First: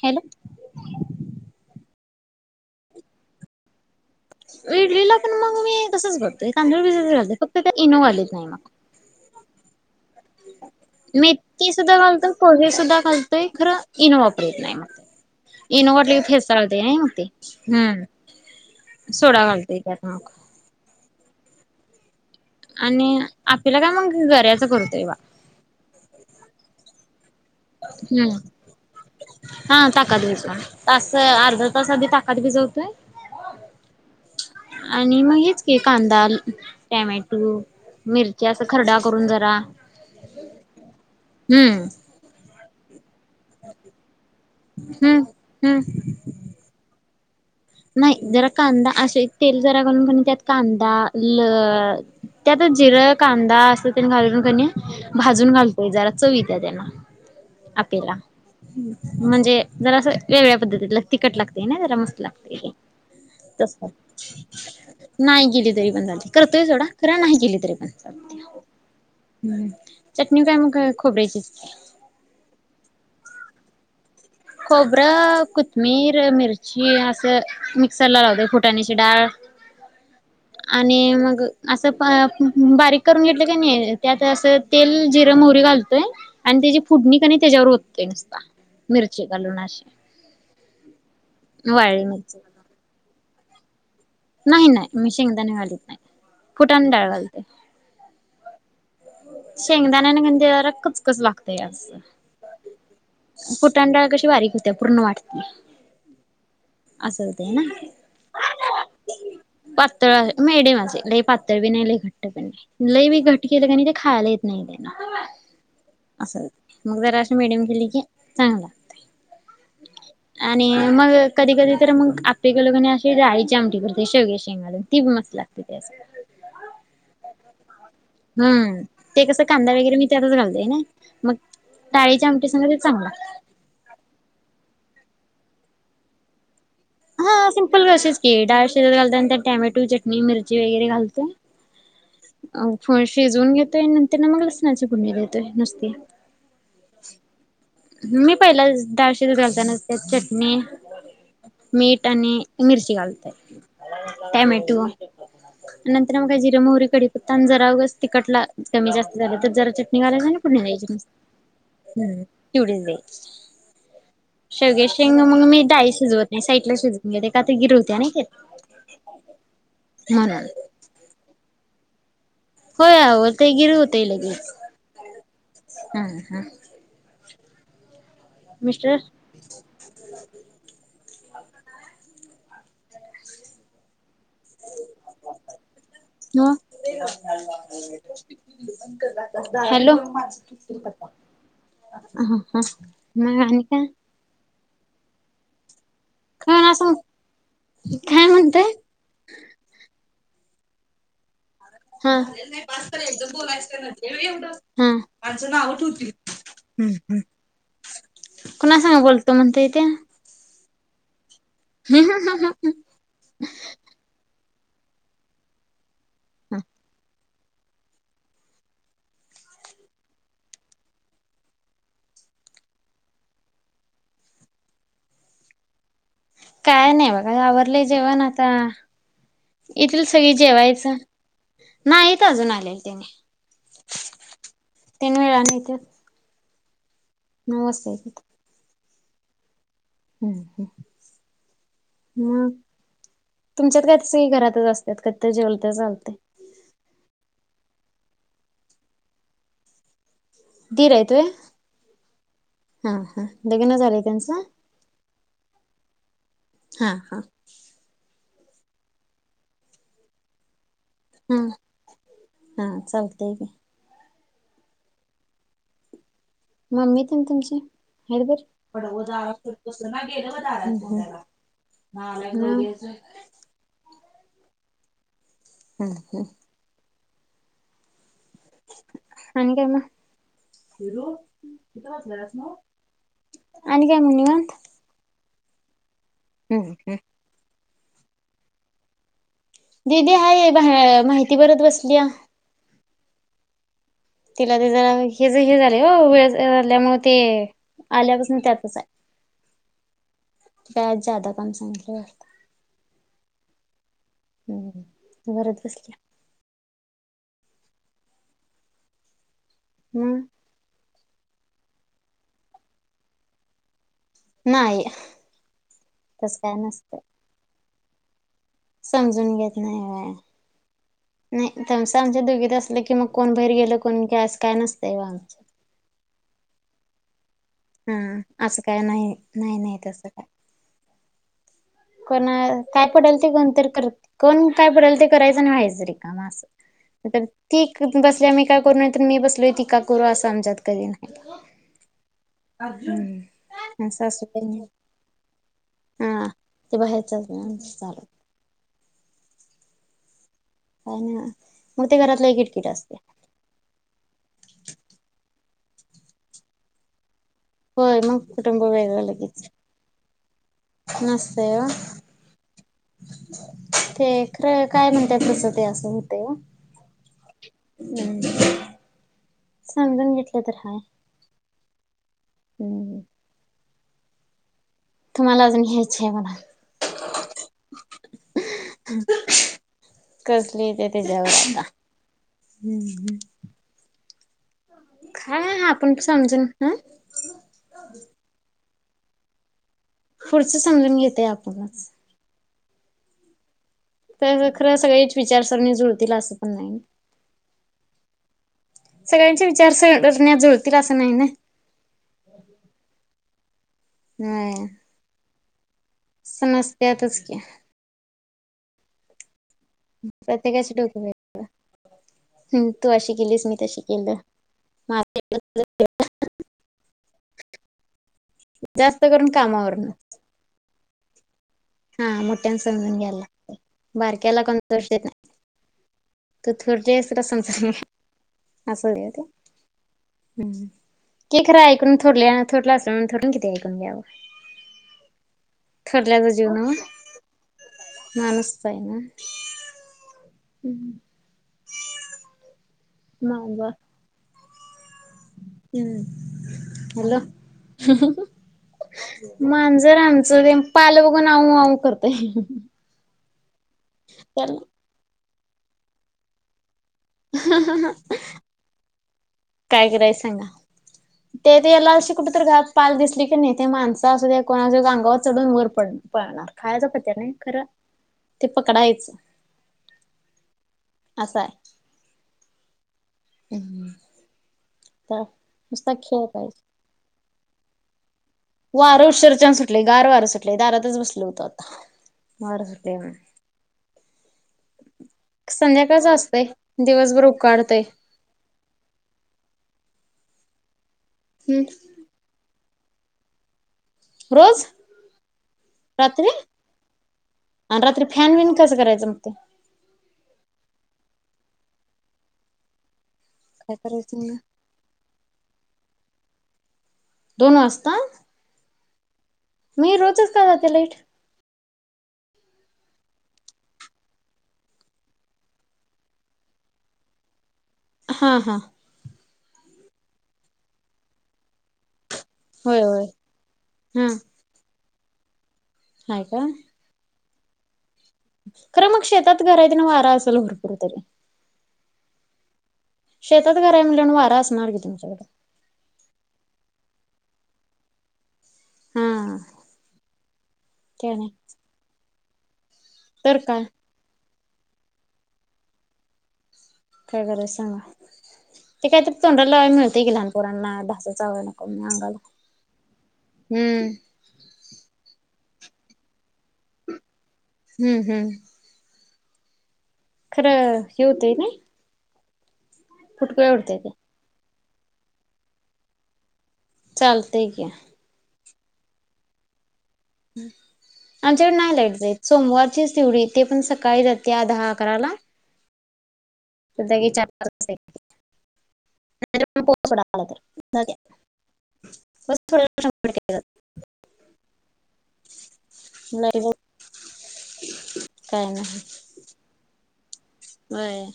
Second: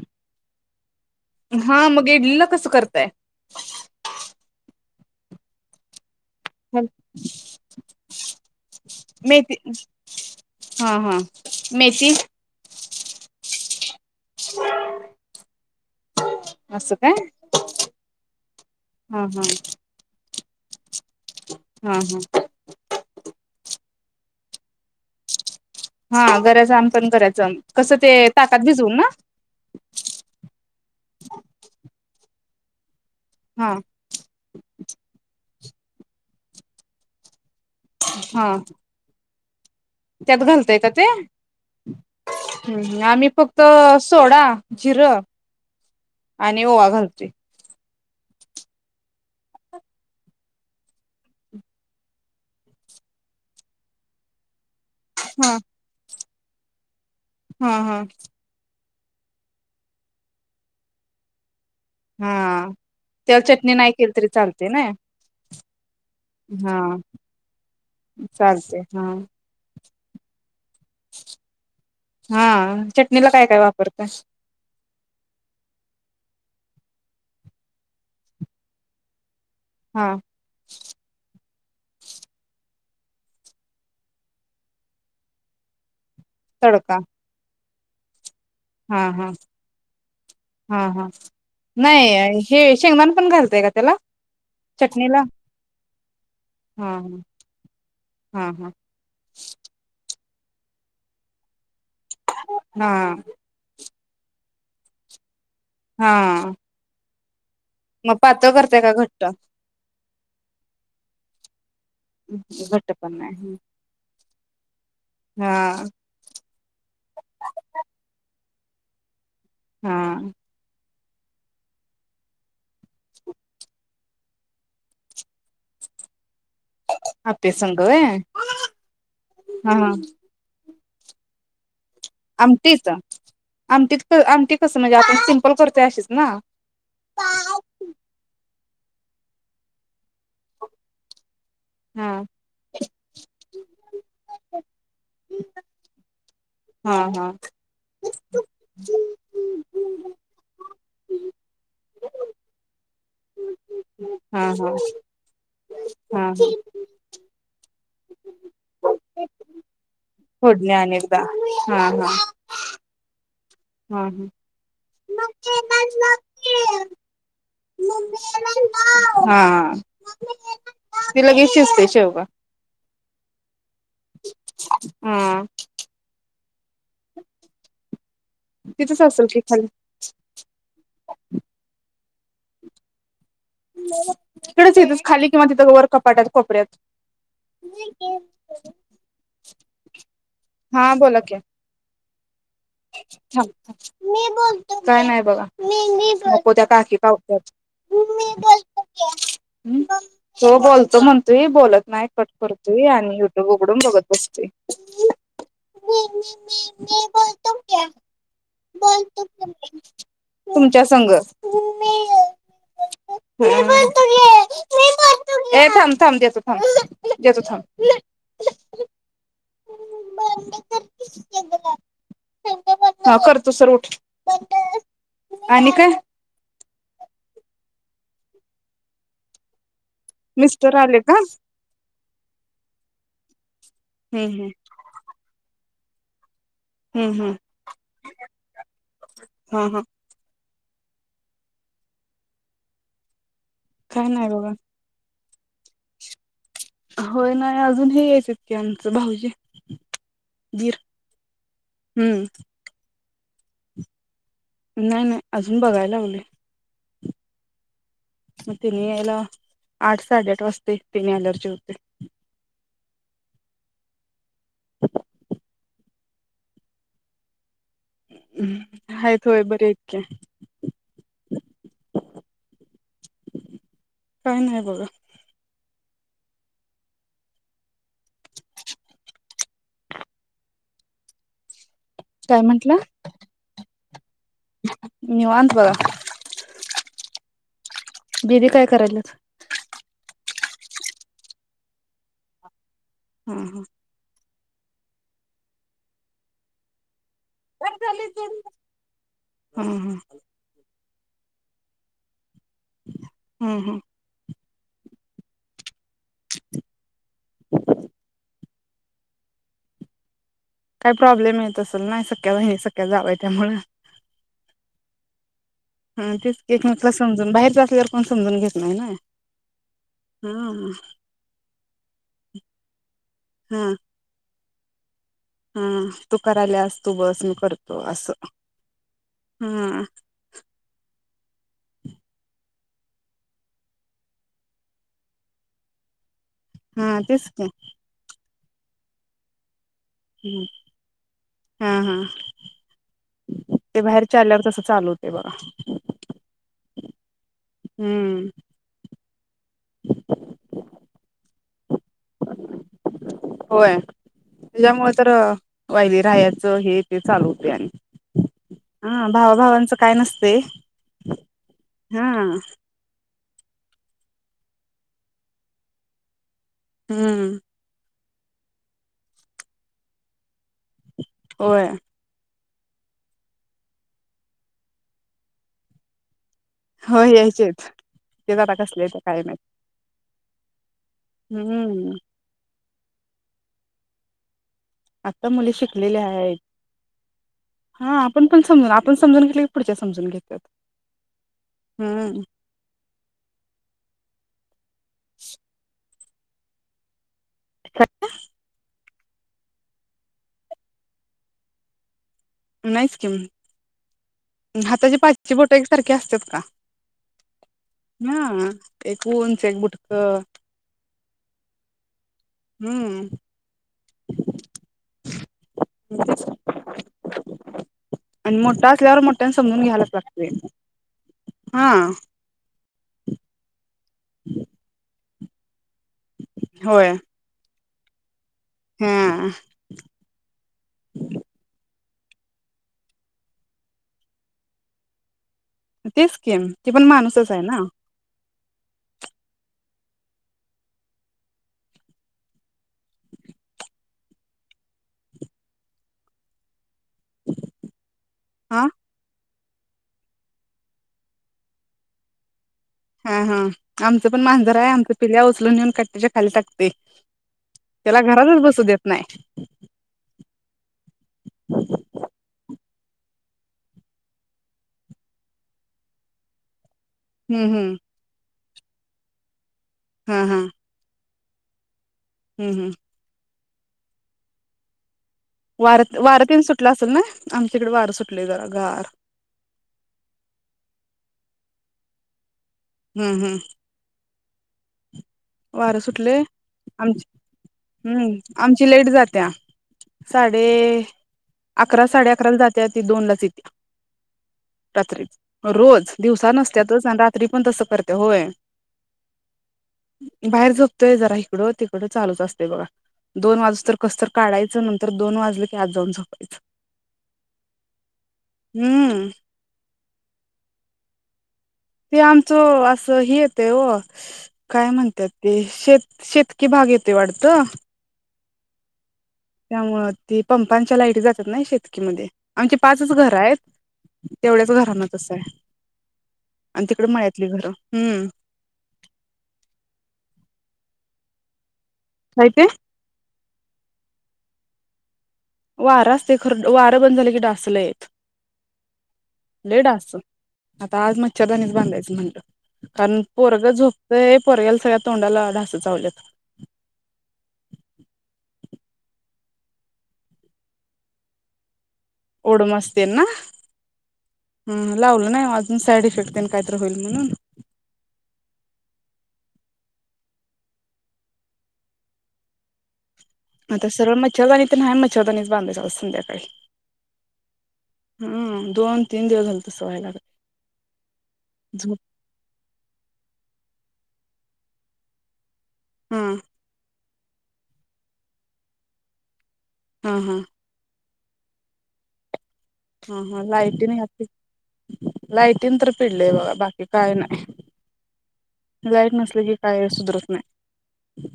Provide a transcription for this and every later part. Hello हा मग इडलीला कस करताय. ईडलीला पण मग मी तसंच बन तांदूळ भिजत घालतात फक्त इनोव दनाही म [inaudible] हा हा मेथी सुद्धा घालतोय पोहे सुद्धा घालतोय खरं इनो वापरत नाही मग ते इनो ने लई फेसाळते असं मग काय ते हम्म हा सोडा घालते त्यात मग हम्म हम्म आणि आपल्याला मग गऱ्याच करू तेव्हा हा घपण करायच हम्म हा ताकद भिजवून तास अर्धा तास आधी ताकद भिजव काय हा आणि मग हेच के कांदा टोमॅटो मिरची हा असं खरडा करून झाल. [inaudible] त्यात घालता येत ते? हम्म- आम्ही फक्त सोडा, हम्म जिरं हम्म आणि ओवा घालते. नाही जरा कांदा असे तेल जरा घालून कि नी त्यात कांदा ल त्यातच जिरं कांदा असं तेन घालून का नी भाजून हा घालतोय जरा चव येती दादांना हा हा आपल्याला---हं - म्हणजे? जरा असं वेगळ्या पद्धतीतल तिखट लागत ते [unintelligible] मसला हा त्याला चटणी तस. नाही केली तरी चालते ना नाही गेली तरी पण चालते. करतोय हा सोडा चालते हा [unintelligible] हं - चटणी काय म? हा- चटणीला काय काय वापर रता खोबरं, कोथमिर, मिरची असं- मिक्सर लावते फुटाण्याची डाळ हा आणि मग असं -बा बारीक करून घेतलं का नाही त्यात असं तेल जिरं मोहरी घालत आणि त्याची तडका फोडणीकनी त्याच्यावर ओत- ते निस्ता हा हा-हा-हा वाळली मिरची नाय हे शेंगदाण पण घालतय का त्याला? नाही. नाही. मी चटणीला शेंगदाणे घालीत नाही फुटाने हा डाळ घालते. हा हा [unintelligible] कचकच लागतय असं- हा फुटाणे डाळ कशी बारीक होते पूर्ण वाट हा. असं [unintelligible] ना मग पातळ करताय का घट्ट पातळ मिडीयम असे लई पातळ बी नाही लई घट्ट बी घट्ट नाही. लई पण बी घट नाही केलं [unintelligible] खायला येत नाही ना. हा असं मग जरा अशी मीडियम केली की चांगलं लागतंय हा मग कधी-कधी तर मग आपल्या [unintelligible] अशी डाळीची आमटी करते शेवगे शेंगालावून ती मस्त लागते त्या आप्पे संग व्हय? हम्म ते कसं कांदा वगैरे मी त्यातच घालते ना मग डाळीच्या आमटी संग ते आमटीचा चांगलं लागतं. आमटीत कसं आमटी कसं म्हणजे आपण सिम्पल करतोय अशीस ना हा सिम्पल अशीस की डाळ शिजत घालता नंतर टॅमॅटो चटणी, मिरची वगैरे घालतोय. हा अहो थोडा शिजवून घेत तो आणि नंतर न मग लसूनाची फोडणी देतोय नुस्ती. हा हा. मी पहिलाच डाळ शिजत घाल त्या नुसत्या चटणी, मीठ आणि मिरची घालतोय. हा हा टमॅटो नंतर मग हा काय जिर मोहरीच कडी तान जरा उगच तिकटला कमी जास्त झाले तर जरा ची फोण्या आणि [unintelligible] हा हा. हम्म. तेवढीच बाई, हा सगळया शेंगा मग मी डाळीत शिजवत नाही साईटला हा शिजवून घेते. का ते गिर होत्या नाही की. हां ती लगेच शिजते. [unintelligible] हो यावर ते गिर होतय लगेच. हां. हां हां. तिथंच असेल की खाली. [unintelligible] येतच खाली किंवा तिथं वर कपाटात नो कोपऱ्यात हॅलो हा बोला की आ हां. [unintelligible] काय नाय बघा. नको काय त्या ना असं काकी कावत्यात. काय म्हणताय? शिव बोलतो म्हण तू ही बोलत नाही हा. कट करतोय आणि युट्युब उघडून बघत बसतय. हा [unintelligible] कोणा संघ बोलतो म्हणते ते च्या संग होय हा हा. ए थांब थांब देतो थांब. देतो थांब [unintelligible] हा कर. तसर उठ [unintelligible] आणि काय? काय नाही बघा आवरलंय जेवण आता. येथील सगळी मिस्टर जेवायच. आले का हम्म नाहीत येत अजून आलेले. हम्म तेनी वेळाने येत्यात. हम्म हम्म नमस्ते. हा हा. मग? तुमच्यात काय नाही सगळी घरातच बघा असतात. आता जेवलते चालतेय. होय नाही अजून हे यायचं कि आमचं भाऊजी. दीर हाईत होय हम्म हा. हा लग्न झालंय त्यांचं. नाही नाही, अजून बघायला लागलोय. हां हां. मग तिनी यायला आठ साडेआठ वाजता. तिने त्यांनी आल्यावर जेवते. चांगते कि. मम्मी ते तुमची? र बर आहेत होय बरे आहेत की [unintelligible] काय नाही बघा हम ह. आणि काय म पिल्लू. काय म्हंटलं. आणि काय म्हवा बरं. हम्म हम्. दीदी काय करल्यात. दिदी आहेाय बाहे माहिती भरत बसल्या. ह ह तिला ते जरा हे ज हे झाले हो वेळ झाल्यामुळे. ते हम्म आल्यापासून त्यातच आहे. हम्म काय जादा काम चांगलं आता. हम्म हम्. हम्म घरात बसल्या. [inaudible] हम्म. काही प्रॉब्लेम येत असेल नाय, सख्या बहिणी सख्या जावा त्यामुळ. नाही हा तेच तस काय एकमेकला नसतं समजून बाहेरच असल्या पण समजून घ समजून घेत नाही बा, नाही तस आमच्या दुघीत असलं की, मग कोण बाहेर हा गेलं कोण अस. काय न हा तू कराल्यास असत. तू बस म कर हा असं काय नाही नाही नाही हा तसं काय? कोण काय पडेल ते कोणत करत कोण काय पडेल ते करायचं आणि व्हायचं रे का म अस. हा म तेच ती बसल्या मही काय करूनय तर मी बसलय ती का. करू असं की आमच्यात कधी नाही हा हा ते बाहेरच्या आल्यावर तसं चालू होतंय बघा हा. ते बाहेयरचंच म चालत. हम्म काय ना मग ते घरातलं एक किटकिट असते. होय त्याच्यामुळे तर वाहिली राहायचं हे ते चालू. होतंय आणि होय मग कुटुंब वेगळं हा भावा लगेच भावांचं काय नसतंय नसतय. हा ते ख काय म्हणतात तसं ते असं होते. हम्म. हम् समजून घेतली. कतहा आहेय. होय हगे तुम्हाला अजून हेच आहे मला हो यायचेच ते आता कसले ते काय नाही. कसलीे? तेजवता हम्म हम्म. आता मुली शिकलेली आहेत समजून ह हा आपण पण समज आपण समजून गे पुढचं समजून घेतय आपणच हम्म तेज सगळीच विचारसरणी जुळते. तला असं पण नाही. [inaudible] सगळ्यांचे विचार सरण्यात जुळतील असं नाही ना. नाही स्कीिम होय हाताची पाचश बोट सारखे असत का. समजत्यातच की हा एक उंच एक बुट प्रत्येकाच टोक ह हम् मा आणि मोठा असल्यावर जास्त करून मोठ्यानी समजून कामावरन घ्यालाच लागते. हा मुट्यान समजुन घ्याय लागतय बारकेला कोणतं [inaudible] येत नाही. [unintelligible] तू थोटी होय आहेस तुला समजत नाही असूनदेत हा हुं हे खरं खरं थोरल्या थोरल्या आसून थोरल्या किती ऐकून घ्यावं? तेच थोरल्याचा की ती पण माणूसच आहे ना. माणुसच आहे हम्म हं हॅलो हा मांजर आमचं ते पाल बघून आऊ आऊ करतय हा हा आमचं पण मांजर त्याला हाय आमच पिल्या किड नेवून खाटीच्या खाली टाकतय. त्याला घरातच बसू देत नाही काय करायचं सांगा ते त्याला अशी कुठ तर घात पाल दिसली कनी ते माणसं आसूदे कोण आसूदे अगावर चढून वर पळ पळणार खायाचा पत्या नाही हम्म खरं हम्म ते पकडायचं हा हा आस हाय हं हं [unintelligible] वार नुसता खेळ वारतेन पाहिजे. सुटल आसेल ना आमच्याइकड वार सुट वारं उशरचान सुटलय, गार वारं सुटलय दारातच बसले होतो. [unintelligible] वार सुटलय हं हम्म हम्म वारं सुटल आम दिवसभर उकाडतय हू आमची लाईट जातिया साडे हम्म अकरा साडे अकराला जात त्या ती दोनलाच येतिया रोज रात्री, रोज. रात्री दिवसा नसत्यातच आणि रात्री पण तसं आणि करत्या. रात्री होय. फॅन बिन कसं करायचं मग ते बाहेर झोपतोय जरा इकडं तिकडं चालूच असतय बघा. दोन वाजूस तर काय कस तर करायचं मग काढायचं नंतर दोन वाजल की आत जाऊन झोप [inaudible] दोन वाजता? हं. नाही, रोजच का जाते लाईट? ते आमचं असं हे येतंय ओ. काय म्हणत्यात? ते शेत शेतकी भाग येतोय वाटत. हां हां. त्यामुळ ती पंपांच्या लाईट जातात ना शेतकीमध्ये. आमची होय पाचच होय घर आहेत. हा तेवढ्याच घरा मध्ये तस आहे. हाय का? ली घर. हं. खरं मग शेतात घर येत ना वारा असल भरपूर तरी. काय ते? शेतात घर आहे म्हणल्यावर वारा असणार की तुमच्याकड. वारा असते खरं. वारं बंद झालं की डास लंय येत. हा लई डास. आता आज ते आणि मच्छरदानीच बांधायचं म्हणलं. कारण तर पोरगं काय झोपतये पोरग्याला सगळ्या तोंडाला डास चावल्यात. काय करायच सांगा? ते काहीतरी तोंडाला लावायला मिळतेय की लहान पोरांना डास चावायला. नको म्हणून अंगाला. ओडोमास तेल ना? हम्म हं, लावलं नाही ओ आज साईड इफेक्ट तेन काहीतरी होईल म्हणून. हं हं. खरं, हे होतेंय नाही? फुटकुळ्या आता उडत्या त्या. सरळ मच्छरदाणी तर न्हाय मच्छरदाणीच बांधायचो आओ संध्याकाळी. चालतय की हम्म दोन, तीन दिवस झाल, तस व्हाय लागलंय. आमच्याकड नाही झोप लाईट जाई. सोमवारचीच तेवढी ते पण स काय जातीया दहा अकराला. हां, तर लगेच या चार पाच तासानी. हं [unintelligible] दाद्या, हा हा लाईटिन आपली. लायटिन तर पिडलय जात्या बघा. लाईट बाकी काय नाही, काय लाईट नसले की काय सुधरत नाही. व्हय.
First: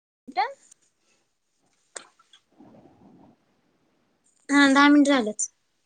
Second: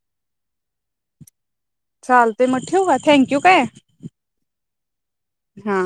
[unintelligible] चालते मग ठेवू का थँंक्यू काय. हम्म दहा मिनिटे झाले. हा.